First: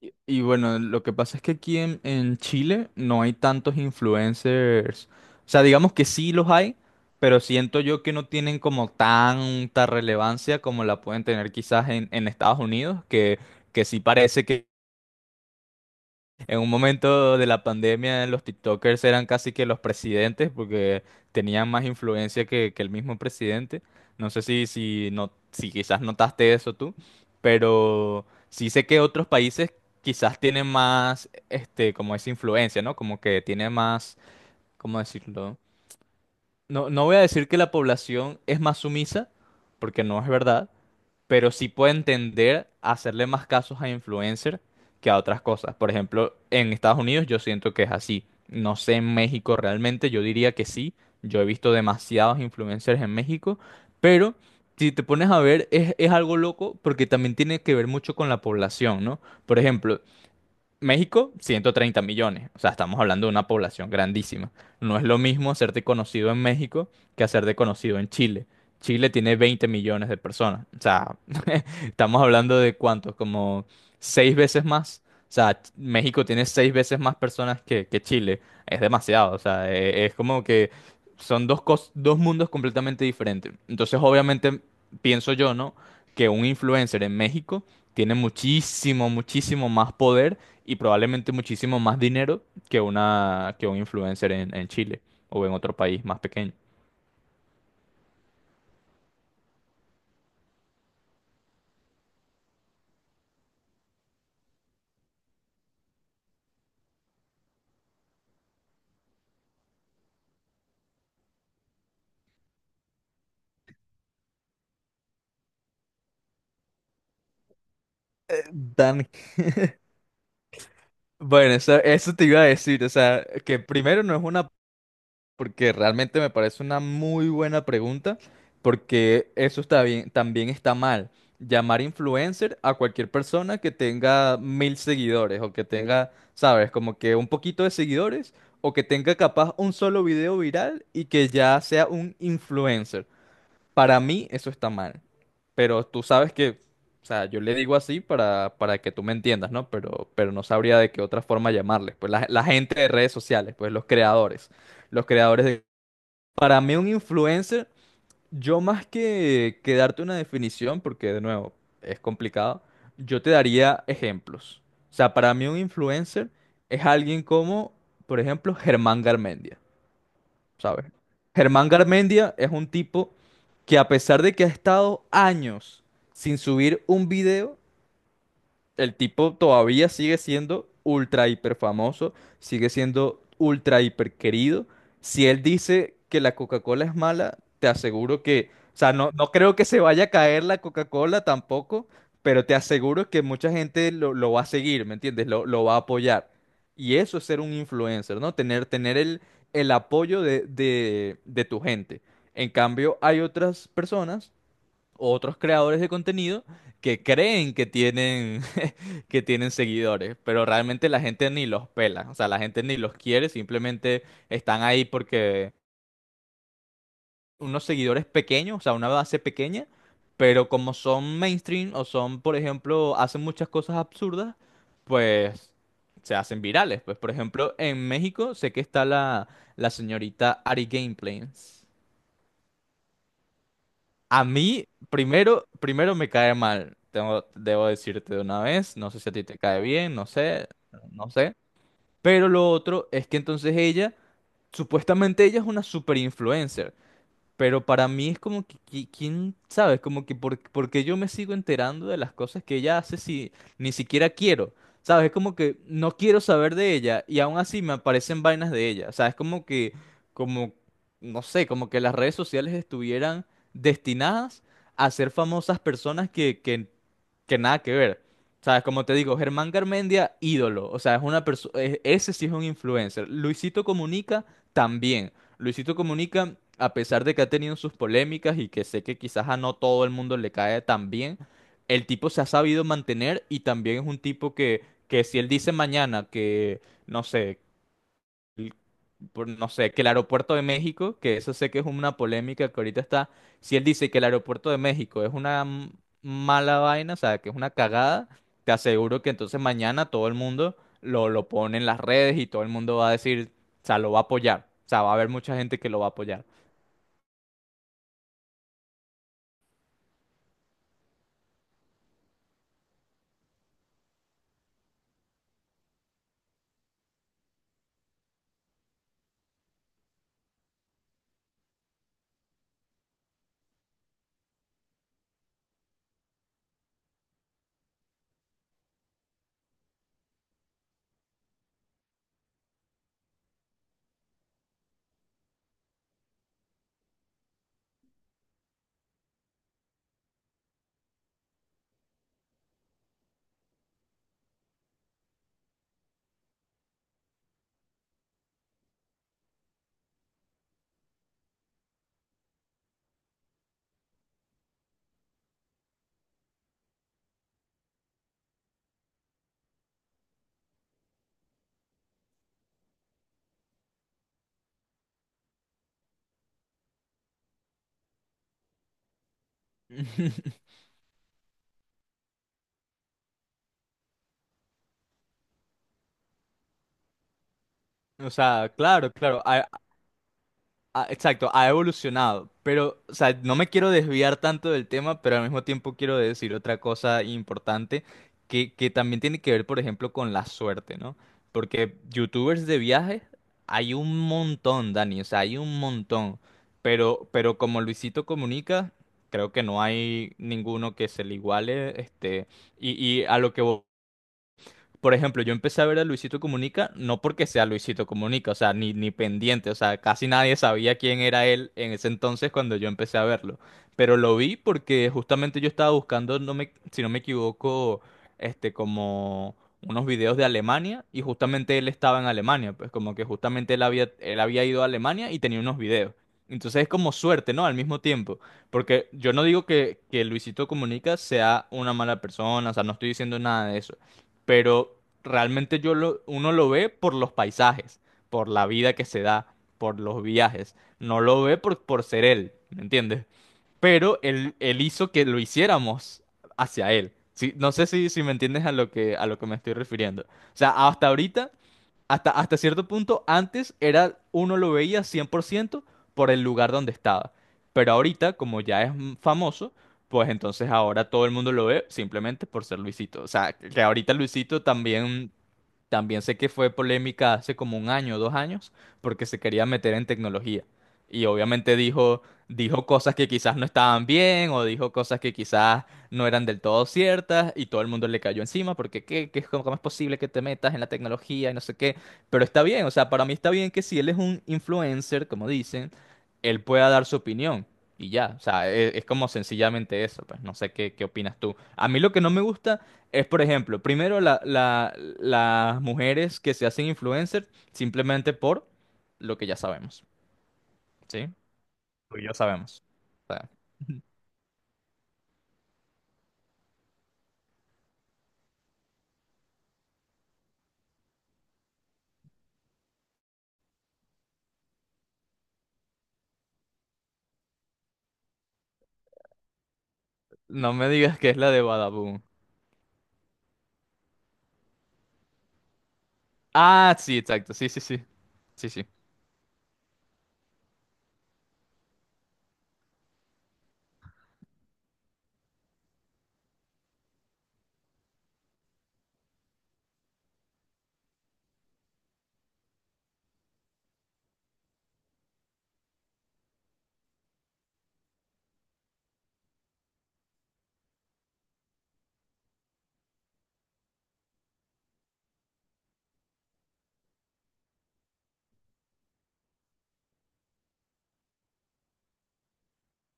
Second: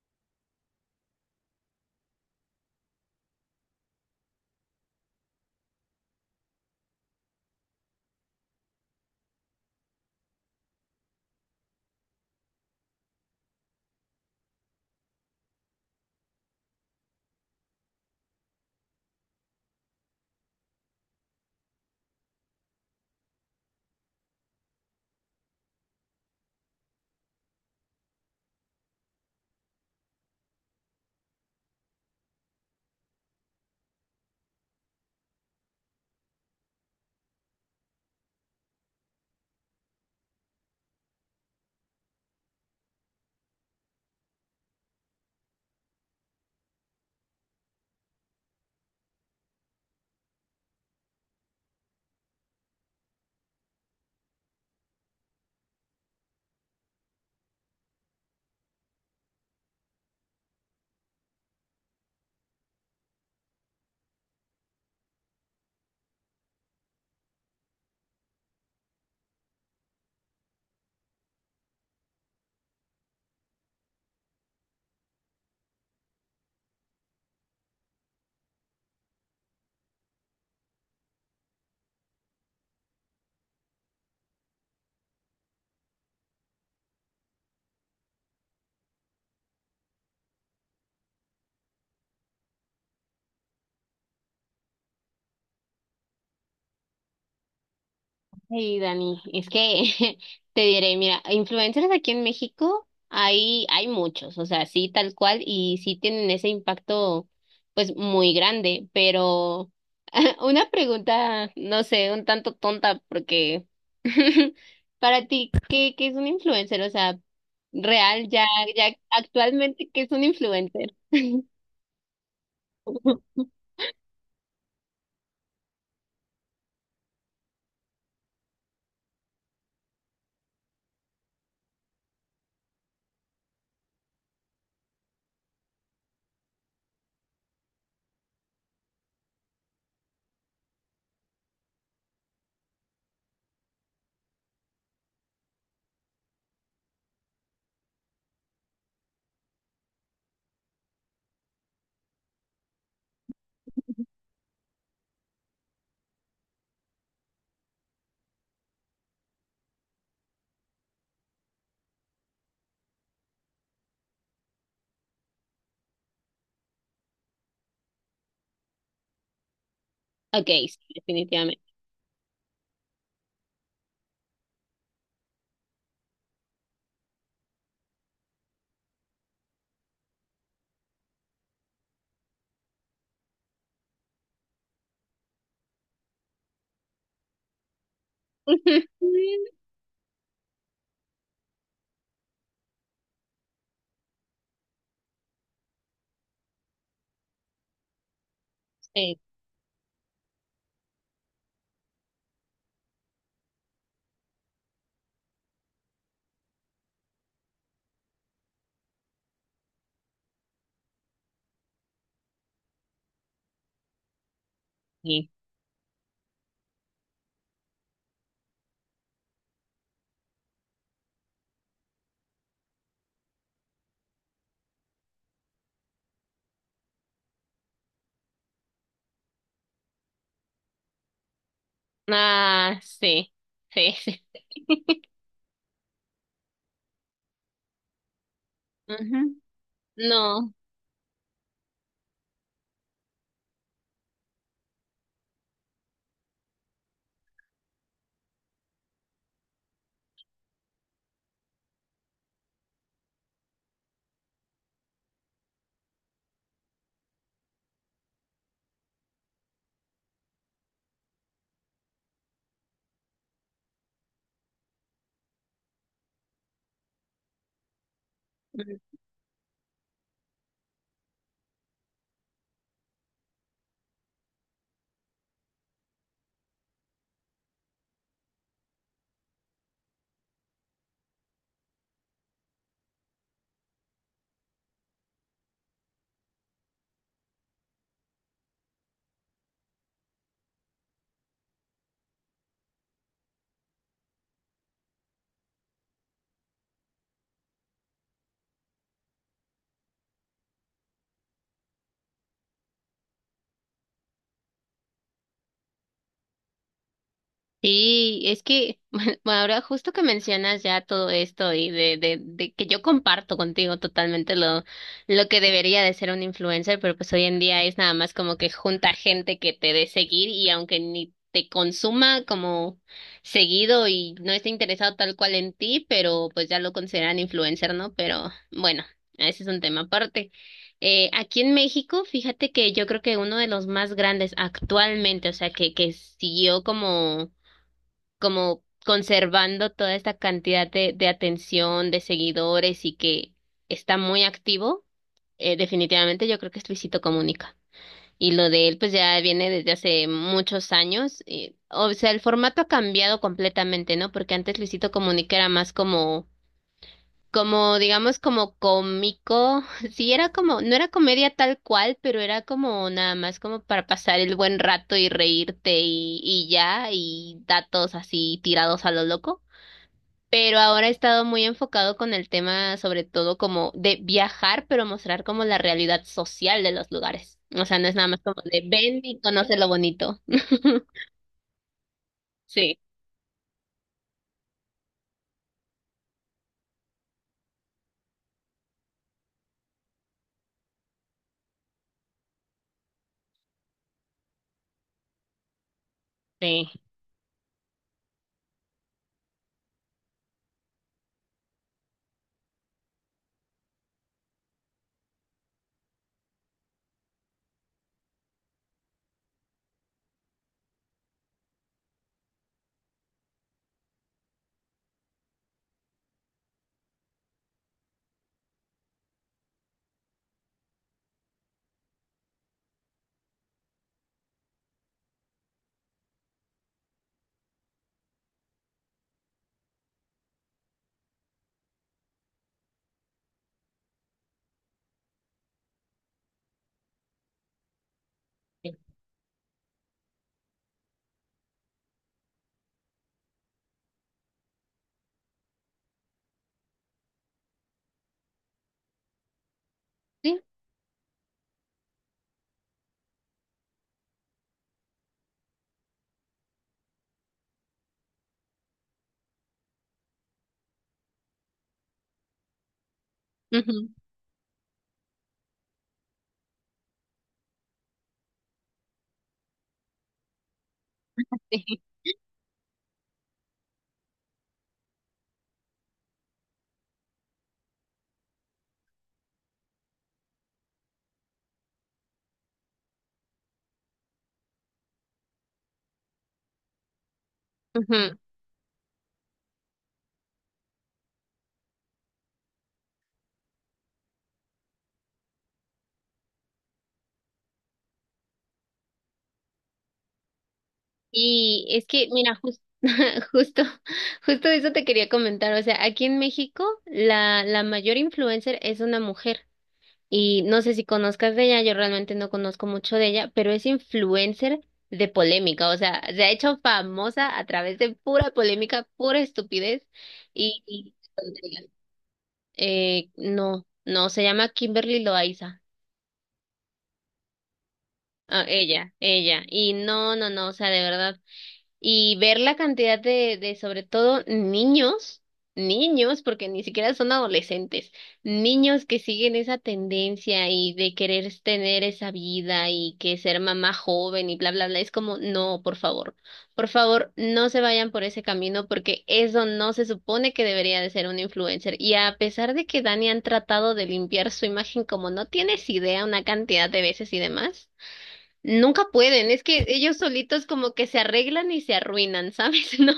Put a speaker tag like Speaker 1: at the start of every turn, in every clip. Speaker 1: Y bueno, lo que pasa es que aquí en Chile no hay tantos influencers. O sea, digamos que sí los hay, pero siento yo que no tienen como tanta relevancia como la pueden tener quizás en Estados Unidos, que sí parece que. En un momento de la pandemia, los TikTokers eran casi que los presidentes porque tenían más influencia que el mismo presidente. No sé si, no, si quizás notaste eso tú, pero sí sé que otros países quizás tienen más, como esa influencia, ¿no? Como que tiene más, ¿cómo decirlo? No, no voy a decir que la población es más sumisa, porque no es verdad, pero sí pueden tender a hacerle más casos a influencer que a otras cosas. Por ejemplo, en Estados Unidos yo siento que es así. No sé en México realmente, yo diría que sí. Yo he visto demasiados influencers en México, pero si te pones a ver es algo loco porque también tiene que ver mucho con la población, ¿no? Por ejemplo, México, 130 millones. O sea, estamos hablando de una población grandísima. No es lo mismo hacerte conocido en México que hacerte conocido en Chile. Chile tiene 20 millones de personas. O sea, estamos hablando de cuántos, como seis veces más. O sea, México tiene seis veces más personas que Chile. Es demasiado. O sea, es, como que son dos mundos completamente diferentes. Entonces, obviamente, pienso yo, ¿no? Que un influencer en México tiene muchísimo, muchísimo más poder y probablemente muchísimo más dinero que una que un influencer en Chile o en otro país más pequeño.
Speaker 2: Sí, Dani, es que te diré, mira, influencers aquí en México hay muchos, o sea, sí, tal cual, y sí tienen ese impacto, pues, muy grande, pero una pregunta, no sé, un tanto tonta, porque para ti, ¿qué es un influencer? O sea, real, ya, ya
Speaker 1: Dan,
Speaker 2: actualmente, ¿qué es un influencer?
Speaker 1: bueno, eso te iba a decir, o sea, que primero no es una, porque realmente me parece una muy buena pregunta, porque eso está bien, también está mal. Llamar influencer a cualquier persona que tenga 1.000 seguidores o que tenga, sabes, como que un poquito de seguidores o que tenga capaz un solo video viral y que ya sea un influencer. Para mí eso está mal, pero tú sabes que, o sea, yo le digo así para que tú me entiendas, ¿no? Pero no sabría de qué otra forma llamarles, pues la gente de redes sociales, pues los creadores, los creadores. Para mí un influencer, yo más que darte una definición, porque de nuevo es complicado, yo te daría ejemplos. O sea, para mí un influencer es alguien como, por ejemplo, Germán Garmendia.
Speaker 2: Okay, sí,
Speaker 1: ¿Sabes? Germán
Speaker 2: definitivamente.
Speaker 1: Garmendia es un tipo que a pesar de que ha estado años sin subir un video, el tipo todavía sigue siendo ultra hiper famoso, sigue siendo ultra hiper querido. Si él dice que la Coca-Cola es mala, te aseguro que, o sea, no, no creo que se vaya a caer la Coca-Cola tampoco, pero te aseguro que mucha gente lo va a seguir, ¿me entiendes? Lo va a apoyar. Y eso es ser un influencer, ¿no? Tener
Speaker 2: Sí,
Speaker 1: el apoyo de tu gente. En cambio, hay otras personas, otros creadores de contenido que creen que tienen, que tienen seguidores, pero realmente la gente ni los pela, o sea, la gente ni los quiere, simplemente están ahí
Speaker 2: sí.
Speaker 1: porque unos seguidores pequeños, o sea, una base pequeña, pero como son mainstream o son, por ejemplo, hacen muchas cosas absurdas, pues se hacen virales. Pues, por ejemplo, en México sé que está la señorita Ari Gameplays.
Speaker 2: Ah, sí, sí, sí.
Speaker 1: A mí, primero me cae mal. Debo decirte de una vez. No sé si a ti
Speaker 2: Ujú.
Speaker 1: te cae bien, no sé,
Speaker 2: No,
Speaker 1: no sé. Pero lo otro es que entonces supuestamente ella es una super influencer. Pero para mí es como que, ¿quién sabe? Es como que porque yo me sigo enterando de las cosas que ella hace si ni siquiera quiero. ¿Sabes? Es como que no quiero saber de ella y aún así me aparecen vainas de ella. O sea, es como que, como, no sé, como que las redes sociales estuvieran destinadas a ser famosas personas que nada que ver. ¿Sabes?
Speaker 2: mm,
Speaker 1: Como te digo, Germán Garmendia, ídolo. O sea, es una persona, ese sí es un influencer. Luisito Comunica también. Luisito Comunica, a pesar de que ha tenido sus polémicas y que sé que quizás a no todo el mundo le cae tan bien, el tipo se ha sabido mantener y también es un tipo que si él dice mañana que, no sé, no sé, que el aeropuerto de México, que eso sé que es una polémica que ahorita está, si él dice que el aeropuerto de México es una mala vaina, o sea, que es una cagada, te aseguro que entonces mañana todo el mundo lo pone en las redes y todo el mundo va a decir, o sea, lo va a apoyar, o sea, va a haber mucha gente que lo va a apoyar.
Speaker 2: Sí, es que ahora justo que mencionas ya todo esto y de que yo comparto contigo totalmente lo que debería de ser un influencer, pero pues hoy en día es nada más como que junta gente que te dé seguir y aunque ni te consuma como seguido y no esté interesado tal cual en ti, pero pues ya lo consideran influencer, ¿no? Pero bueno, ese es un tema aparte. Aquí en México, fíjate que yo creo que uno de los más grandes actualmente, o sea, que siguió como como conservando toda esta cantidad de atención, de seguidores y que está muy activo, definitivamente yo creo que es Luisito Comunica. Y lo de él pues ya viene desde hace muchos años. Y- o sea, el formato ha cambiado completamente, ¿no? Porque antes Luisito Comunica era más como, como digamos, como cómico. Sí, era como, no era comedia tal cual, pero era como nada más como para pasar el buen rato y reírte y ya, y datos así tirados a lo loco. Pero ahora he estado muy enfocado con el tema, sobre todo como de viajar, pero mostrar como la realidad social de los lugares. O sea, no es nada
Speaker 1: O
Speaker 2: más como
Speaker 1: sea,
Speaker 2: de
Speaker 1: claro,
Speaker 2: ven y
Speaker 1: claro,
Speaker 2: conoce lo bonito.
Speaker 1: exacto, ha evolucionado,
Speaker 2: Sí,
Speaker 1: pero, o sea, no me quiero desviar tanto del tema, pero al mismo tiempo quiero decir otra cosa importante que también tiene que ver, por ejemplo, con la suerte, ¿no? Porque youtubers de viajes hay un montón, Dani, o sea, hay un montón,
Speaker 2: sí,
Speaker 1: pero como Luisito Comunica, creo que no hay ninguno que se le iguale, este, y, y a lo que por ejemplo, yo empecé a ver a Luisito Comunica no porque sea Luisito Comunica, o sea, ni pendiente, o sea, casi nadie sabía quién era él en ese entonces cuando yo empecé a verlo. Pero lo vi porque justamente yo estaba buscando, si no me equivoco, como unos videos de Alemania y justamente él estaba en Alemania, pues como que justamente él había ido a Alemania y tenía unos videos. Entonces es como suerte, ¿no? Al mismo tiempo. Porque yo no digo que Luisito Comunica sea una mala persona, o sea, no estoy diciendo nada de eso pero realmente uno lo ve por los paisajes, por la vida
Speaker 2: sí.
Speaker 1: que se da, por los viajes, no lo ve por ser él, ¿me entiendes? Pero él hizo que lo hiciéramos hacia él. Sí, no sé si me entiendes a lo que me estoy refiriendo. O
Speaker 2: Sí,
Speaker 1: sea, hasta ahorita hasta cierto punto, antes uno lo veía 100% por el lugar donde estaba. Pero ahorita, como ya es famoso, pues entonces ahora todo el mundo lo ve simplemente por ser Luisito. O sea, que
Speaker 2: ujú,
Speaker 1: ahorita Luisito también sé que fue polémica hace como un año dos años porque se quería meter en tecnología. Y obviamente
Speaker 2: sí,
Speaker 1: dijo cosas que quizás no estaban bien o dijo cosas que quizás no eran del todo ciertas y todo el mundo le cayó encima porque ¿qué, cómo es posible que te metas en la tecnología y no sé qué? Pero está bien, o sea, para mí está bien que si él es un influencer, como dicen, él pueda dar su opinión. Y ya,
Speaker 2: ujú.
Speaker 1: o sea, es, como sencillamente eso, pues no sé qué opinas tú. A mí lo que no me gusta es, por ejemplo, primero las mujeres que se hacen influencer simplemente por lo que ya sabemos, ¿sí?
Speaker 2: Y es
Speaker 1: Lo que
Speaker 2: que,
Speaker 1: ya
Speaker 2: mira,
Speaker 1: sabemos. O sea,
Speaker 2: justo, justo de eso te quería comentar. O sea, aquí en México, la mayor influencer es una mujer. Y no sé si conozcas de ella, yo realmente no conozco mucho de ella, pero es influencer de polémica, o sea, se ha hecho famosa a través de pura polémica, pura estupidez
Speaker 1: no me
Speaker 2: y
Speaker 1: digas que es la de
Speaker 2: tonterías.
Speaker 1: Badaboom.
Speaker 2: No, no, se llama Kimberly Loaiza,
Speaker 1: Ah, sí, exacto, sí, sí, sí,
Speaker 2: ah,
Speaker 1: sí, sí.
Speaker 2: ella, y no, no, no, o sea, de verdad. Y ver la cantidad de sobre todo niños, niños, porque ni siquiera son adolescentes, niños que siguen esa tendencia y de querer tener esa vida y que ser mamá joven y bla, bla, bla, es como, no, por favor, no se vayan por ese camino porque eso no se supone que debería de ser un influencer. Y a pesar de que Dani han tratado de limpiar su imagen como no tienes idea una cantidad de veces y demás. Nunca pueden, es que ellos solitos como que se arreglan y se arruinan, ¿sabes? No,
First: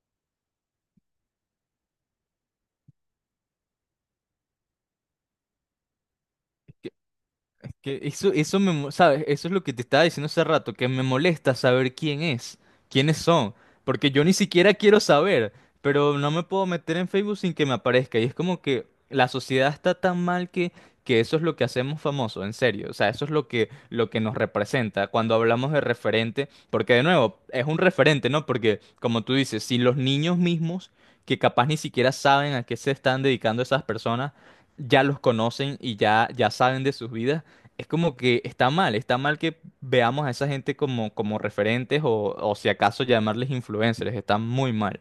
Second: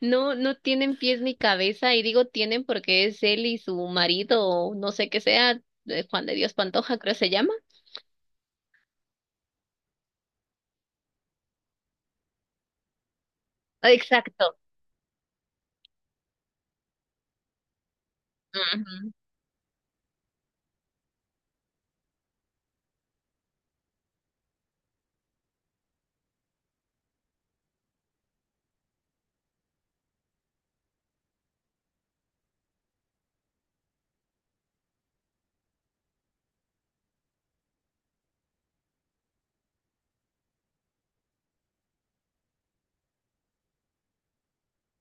Speaker 2: no, no tienen pies ni cabeza, y digo tienen porque es él y su marido, o no sé qué sea, Juan de Dios Pantoja, creo se llama.
Speaker 1: Que eso ¿sabes? Eso es lo que te estaba diciendo hace rato, que me molesta saber quién es, quiénes son, porque yo ni
Speaker 2: Exacto.
Speaker 1: siquiera quiero saber, pero no me puedo meter en Facebook sin que me aparezca. Y es como que la sociedad está tan mal que eso es lo que hacemos famoso, en serio. O sea, eso es lo que nos representa cuando hablamos de referente, porque de nuevo, es un referente, ¿no? Porque, como tú dices, si los niños mismos, que capaz ni siquiera saben a qué se están dedicando esas personas, ya los conocen y ya saben de sus vidas es como que está mal que veamos a esa gente como referentes o si acaso llamarles influencers, está muy mal.